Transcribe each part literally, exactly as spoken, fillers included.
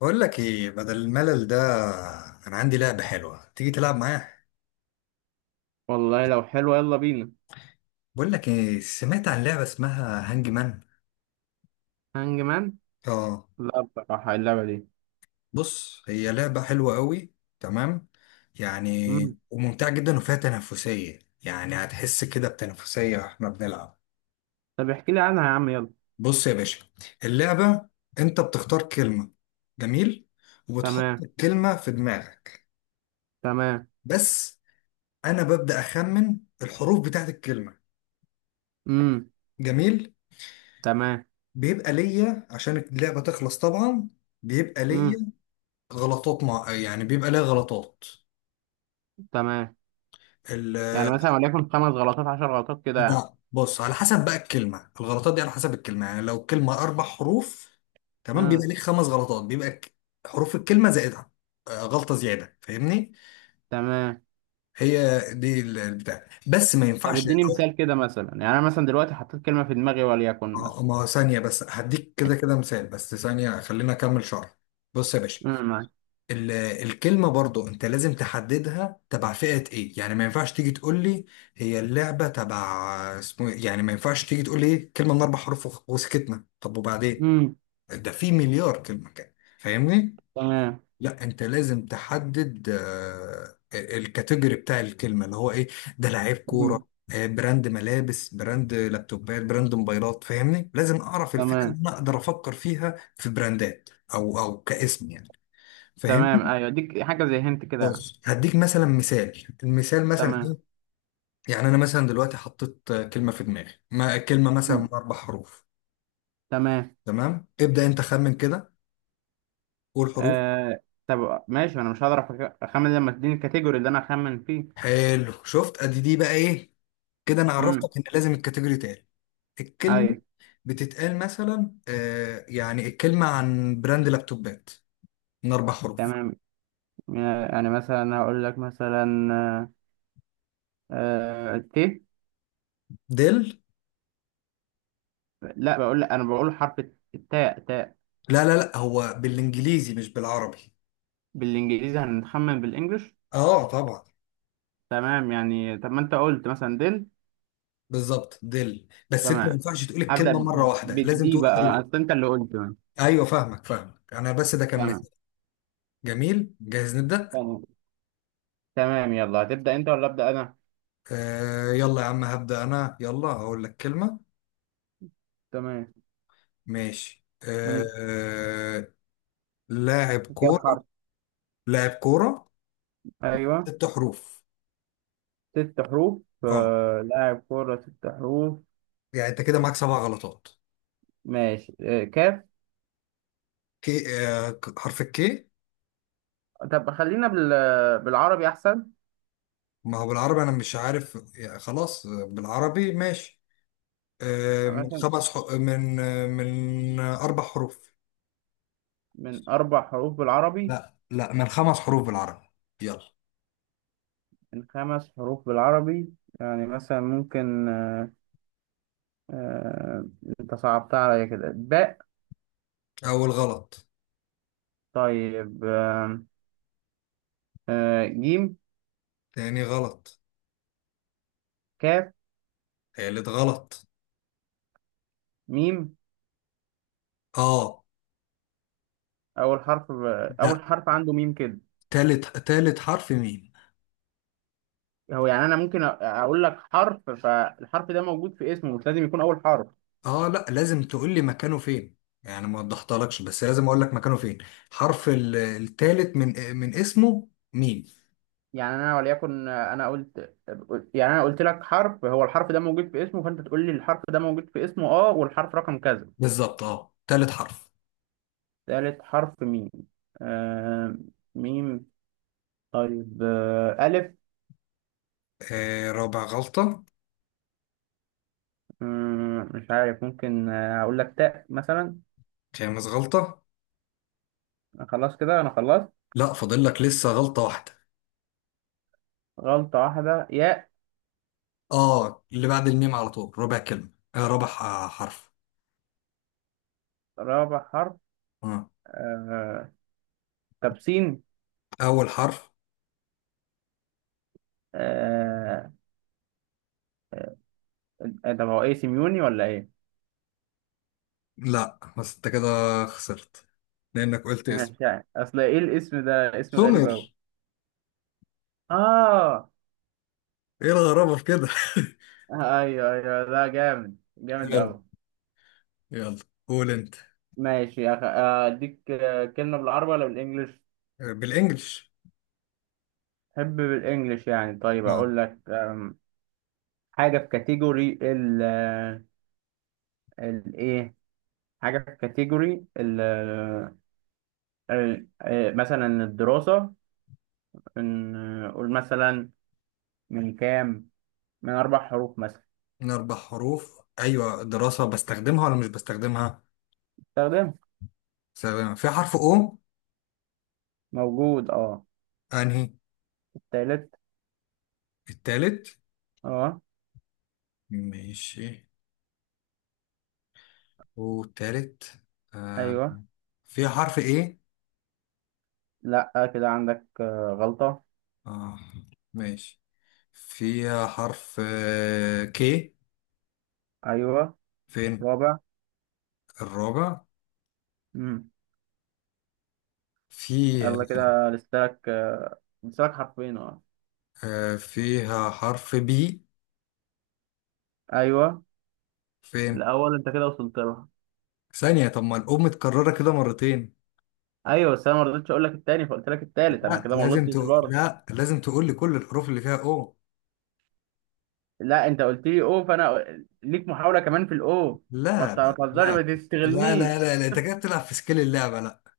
بقول لك ايه بدل الملل ده. انا عندي لعبة حلوة، تيجي تلعب معايا؟ والله لو حلوة يلا بينا. بقول لك ايه، سمعت عن لعبة اسمها هانج مان؟ هانج مان. اه. لا، بصراحة اللعبة دي. بص، هي لعبة حلوة قوي، تمام، مم. يعني وممتعة جدا وفيها تنافسية، يعني هتحس كده بتنافسية واحنا بنلعب. طب احكي لي عنها يا عم يلا. بص يا باشا، اللعبة انت بتختار كلمة، جميل، وبتحط تمام، الكلمة في دماغك تمام. بس. انا ببدأ اخمن الحروف بتاعت الكلمة، مم. جميل. تمام. بيبقى ليا عشان اللعبة تخلص طبعا، بيبقى مم. ليا غلطات، مع يعني بيبقى ليا غلطات تمام، ال... يعني مثلا وليكن خمس غلطات عشر غلطات كده يعني. بيبقى- بص، على حسب بقى الكلمة، الغلطات دي على حسب الكلمة. يعني لو الكلمة أربع حروف، تمام، بيبقى مم. ليك خمس غلطات، بيبقى ك- حروف الكلمة زائدها آه، غلطة زيادة، فاهمني؟ تمام. هي دي ال- البتاع، بس ما طب ينفعش اديني أو- مثال كده، مثلا يعني انا مثلا دلوقتي حطيت كلمة في دماغي وليكن مثلا. آه، ما ثانية بس، هديك كده كده مثال، بس ثانية خلينا أكمل شرح. بص يا باشا، مم. معاك. ال- الكلمة برضو انت لازم تحددها تبع فئة ايه. يعني ما ينفعش تيجي تقول لي هي اللعبة تبع اسمه إيه؟ يعني ما ينفعش تيجي تقول لي إيه؟ كلمة من اربع حروف وخ- وسكتنا. طب وبعدين؟ مم. ده في مليار كلمة كده، فاهمني؟ تمام. لا، انت لازم تحدد آه، الكاتيجوري بتاع الكلمة اللي هو ايه. ده لعيب مم. كورة، آه، براند ملابس، براند لابتوبات، براند موبايلات، فاهمني؟ لازم اعرف الفئة تمام، اللي انا اقدر افكر فيها في براندات او او كاسم يعني، تمام، فاهمني؟ ايوه اديك حاجة زي هنت كده يعني. بص هديك مثلا مثال، المثال مثلا تمام. ايه. يعني انا مثلا دلوقتي حطيت آه، كلمه في دماغي، ما كلمه مثلا مم. من اربع حروف. تمام. تمام، ابدا انت خمن كده، قول حروف. آه... طب ماشي انا مش هقدر أخ- اخمن لما تديني الكاتيجوري اللي انا اخمن فيه. حلو، شفت؟ ادي دي بقى ايه، كده انا مم. عرفتك ان لازم الكاتيجوري تاني. الكلمه أي. بتتقال مثلا، آه، يعني الكلمه عن براند لابتوبات من اربع حروف. تمام. يعني يعني مثلا هقول لك مثلا آه، آه، ت ديل. لا، بقول لك أنا بقول حرف. التاء تاء. لا لا لا، هو بالانجليزي مش بالعربي. بالإنجليزي هنخمن بالإنجلش. اه طبعا. تمام، يعني طب ما أنت قلت مثلا دل. بالظبط ديل، بس انت ما تمام. ينفعش تقول هبدأ الكلمه مره ب- واحده، لازم بالدي تقول حروف. بقى، أصل أنت اللي قلت تمام. ايوه، فاهمك فاهمك انا، بس ده كان مثال. تمام. جميل، جاهز نبدأ؟ تمام. تمام، يلا هتبدأ أنت ولا أبدأ أنا؟ آه يلا يا عم، هبدأ انا، يلا اقول لك كلمة. تمام. ماشي، من آه. لاعب كام كورة. حرف؟ لاعب كورة، أيوه. ست حروف. ست حروف. اه، آه، لاعب كورة ست حروف. يعني انت كده معاك سبع غلطات. ماشي، آه، كاف. كي؟ آه، ك- حرف الكي. طب خلينا بال... بالعربي أحسن. ما هو بالعربي انا مش عارف يعني، خلاص آه، بالعربي ماشي. آه من مثلا. خمس حو... من آه، من آه، اربع حروف. من أربع حروف بالعربي. لا لا، من خمس حروف بالعربي، يلا. من خمس حروف بالعربي. يعني مثلا ممكن آه آه أنت صعبتها عليا كده، باء. اول غلط. طيب، آه آه جيم. تاني غلط. كاف. تالت غلط. ميم. اه. أول حرف. لا، أول حرف عنده ميم كده. تالت تالت حرف ميم. هو يعني أنا ممكن أ- أقول لك حرف، فالحرف ده موجود في اسمه، مش لازم يكون أول حرف. اه لا، لازم تقول لي مكانه فين، يعني ما وضحتلكش بس لازم اقول لك مكانه فين. حرف ال- التالت من من اسمه ميم. يعني أنا وليكن، آه، أنا قلت. يعني أنا قلت لك حرف، هو الحرف ده موجود في اسمه، فأنت تقول لي الحرف ده موجود في اسمه، أه والحرف رقم كذا. بالظبط، اه تالت حرف. ثالث حرف ميم. آه. ميم. طيب، آه ألف. آه، رابع غلطة. مم، مش عارف ممكن آه، أقول لك تاء مثلا. خامس غلطة. خلاص كده أنا خلصت. لا، فاضل لك لسه غلطة واحدة. غلطة واحدة، ياء. اه، اللي بعد الميم على طول ربع كلمة، آه ربع ح- حرف. رابع حرف. آه. آه. طب سين. اول حرف. آه. طب هو إيه، سيميوني ولا إيه؟ لا بس انت كده خسرت لانك قلت اسم. مش عارف، أصل إيه الاسم ده، اسم غريب سمر. أوي. آه. ايه الغرابة في كده؟ أيوه، أيوه، ده جامد جامد حلو، أوي. يلا قول انت. ماشي يا أخي، آه، أديك آه، كلمة بالعربي ولا بالإنجلش؟ بالانجلش. حب بالانجلش يعني، طيب نعم. اقول لك أم، حاجه في كاتيجوري ال، الايه، حاجه في كاتيجوري ال، آه، ال- آه، مثلا الدراسه. إن- قول مثلا. من كام؟ من اربع حروف مثلا. من اربع حروف. ايوه، دراسة بستخدمها ولا مش بستخدمها؟ استخدمه. بستخدمها في حرف او؟ موجود، اه. انهي؟ تالت. التالت. اه. ماشي، والتالت؟ آه. ايوه. في حرف ايه؟ لا، كده عندك آه، غلطه. آه، ماشي، في حرف آه، كي. ايوه. فين؟ رابع. الرابع. امم. في. يلا كده لسه لك آه، لسه لك حرفين، اه. آه، فيها حرف بي. ايوه. فين؟ الاول، انت كده وصلت له. ثانية، طب ما الأم متكررة كده مرتين. ايوه، بس انا ما رضيتش اقول لك التاني، فقلت لك التالت، انا لا كده ما لازم غلطتش تقول، برضه. لا لازم تقول لي كل الحروف اللي فيها او. لا، انت قلت لي او، فانا ليك محاوله كمان في الاو. ما لا ت- ما لا تهزري، لا ما لا لا لا تستغلنيش. لا, انت كده بتلعب في سكيل اللعبه، لا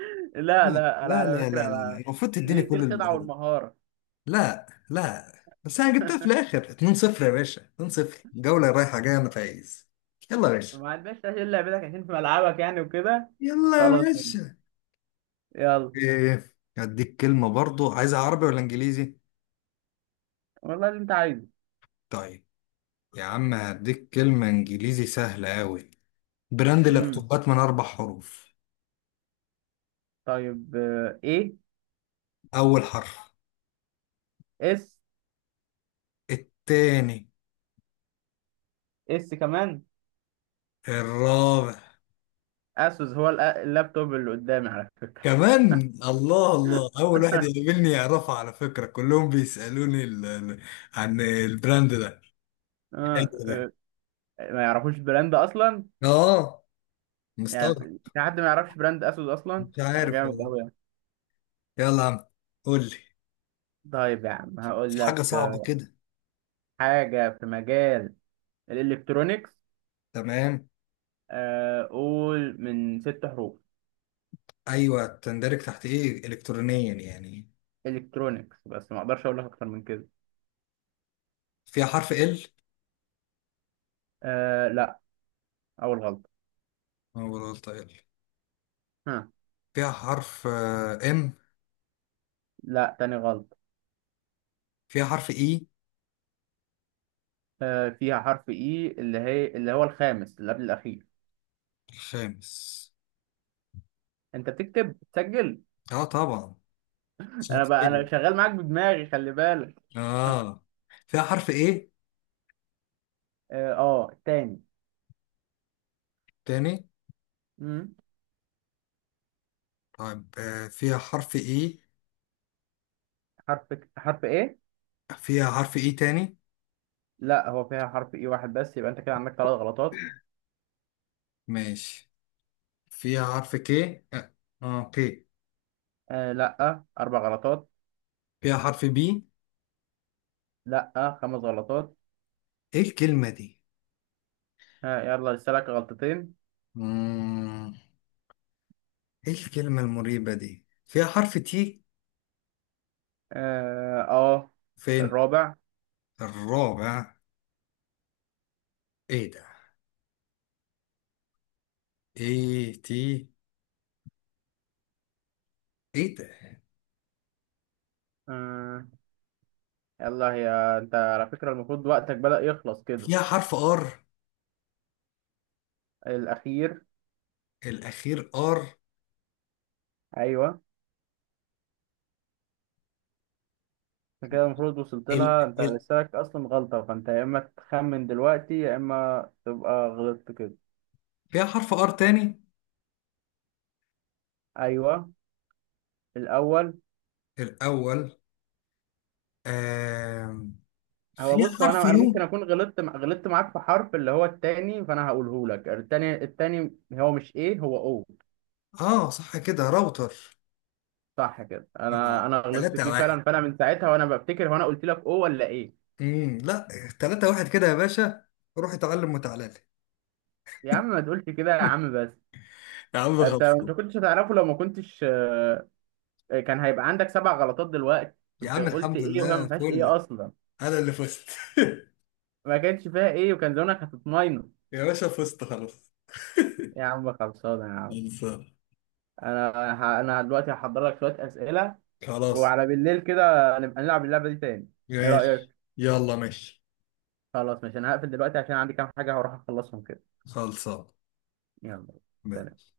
لا، لا لا، انا لا على لا لا لا. فكره، المفروض تديني دي دي كل الخدعه الحروف. والمهاره. لا لا، بس انا جبتها في الاخر، اتنين صفر يا باشا، اتنين صفر جوله رايحه جايه، انا فايز. يلا يا باشا. ما عندناش تسهيل لعبتك عشان في ملعبك، يعني وكده. يلا يا خلاص. باشا. يلا. ايه، هديك كلمه برضو، عايزها عربي ولا انجليزي؟ والله اللي انت عايزه. طيب يا عم، هديك كلمه انجليزي سهله قوي، براند امم. لابتوبات من اربع حروف. طيب، آه، ايه. اول حرف. اس. التاني. اس كمان. الرابع. اسوس، هو الأ- اللابتوب اللي قدامي على فكره. كمان؟ الله الله، اول واحد يقابلني يعرفه، على فكرة كلهم بيسألوني ال... ال- عن البراند ده، البراند آه، ده. آه، ما يعرفوش البراند اصلا اه يعني. مستغرب. في حد ما يعرفش براند اسود اصلا. مش هو عارف جامد والله. قوي يعني. يلا يا عم قول لي، طيب يا عم هقول في حاجة لك، صعبة آه، كده. حاجه في مجال الالكترونيكس. تمام. آه، قول من ست حروف. ايوه، تندرج تحت ايه الكترونيا يعني؟ الكترونيكس بس ما اقدرش اقول لك اكتر من كده. فيها حرف ال؟ آه لا، اول غلطه. انا بقول غلطة ال. ها. فيها حرف ام؟ لا، تاني غلطه. فيها حرف اي؟ آه فيها حرف اي، اللي هي اللي هو الخامس، اللي قبل الاخير. الخامس. انت بتكتب، بتسجل؟ اه طبعا. انا بقى شاطر. انا شغال معاك بدماغي، خلي بالك. اه، فيها حرف ايه اه آه، تاني. تاني؟ مم. طيب آه، فيها حرف ايه؟ حرف حرف ايه؟ فيها حرف ايه تاني؟ لا، هو فيها حرف اي واحد بس، يبقى انت كده عندك ثلاث غلطات. ماشي، فيها حرف كي؟ اه، آه، كي. آه لا، اربع غلطات. فيها حرف بي؟ لا، خمس غلطات. ايه الكلمة دي؟ آه يلا لسه لك غلطتين. مم. ايه الكلمة المريبة دي؟ فيها حرف تي؟ اه آه، فين؟ الرابع. الرابع. ايه ده، ايه تي، ايه ده؟ آه يلا هي. انت على فكرة المفروض وقتك بدأ يخلص كده. فيها حرف ار؟ الاخير. الاخير. ار. ايوه. أنت كده المفروض وصلت ال... لها، انت ال... لسه لك اصلا غلطة، فانت يا اما تخمن دلوقتي يا اما تبقى غلطت كده. فيها حرف ار تاني؟ ايوه. الاول. الاول. آم، هو فيها بص هو حرف انا انا يو؟ ممكن اكون غلطت مع... غلطت معاك في حرف، اللي هو التاني، فانا هقوله لك، التاني التاني هو مش ايه، هو او. اه صح، كده راوتر. صح كده، انا اه انا غلطت تلاتة فيه واحد. فعلا، فانا من ساعتها وانا بفتكر هو انا قلت لك او ولا ايه. امم لا، تلاتة واحد كده يا باشا، روح اتعلم وتعالى لي. يا عم ما تقولش كده يا عم بس. يا عم انت خلصوا انت كنتش هتعرفه، لو ما كنتش، آه، كان هيبقى عندك سبع غلطات دلوقتي. يا كنت عم، قلت الحمد ايه وهي ما لله، فيهاش فل، ايه اصلا. انا اللي فزت. ما كانش فيها ايه، وكان زمانك هتطمنه. يا باشا فزت خلاص. يا عم خلصانه يا عم. خلصان. انا ه... انا دلوقتي هحضر لك شويه اسئله، خلاص وعلى بالليل كده نبقى نلعب اللعبة دي تاني، ايه ماشي. رأيك؟ يلا ماشي. خلاص، ماشي، انا هقفل دلوقتي عشان عندي كام حاجة هروح اخلصهم كده. خلصان. يلا. سلام. ماشي.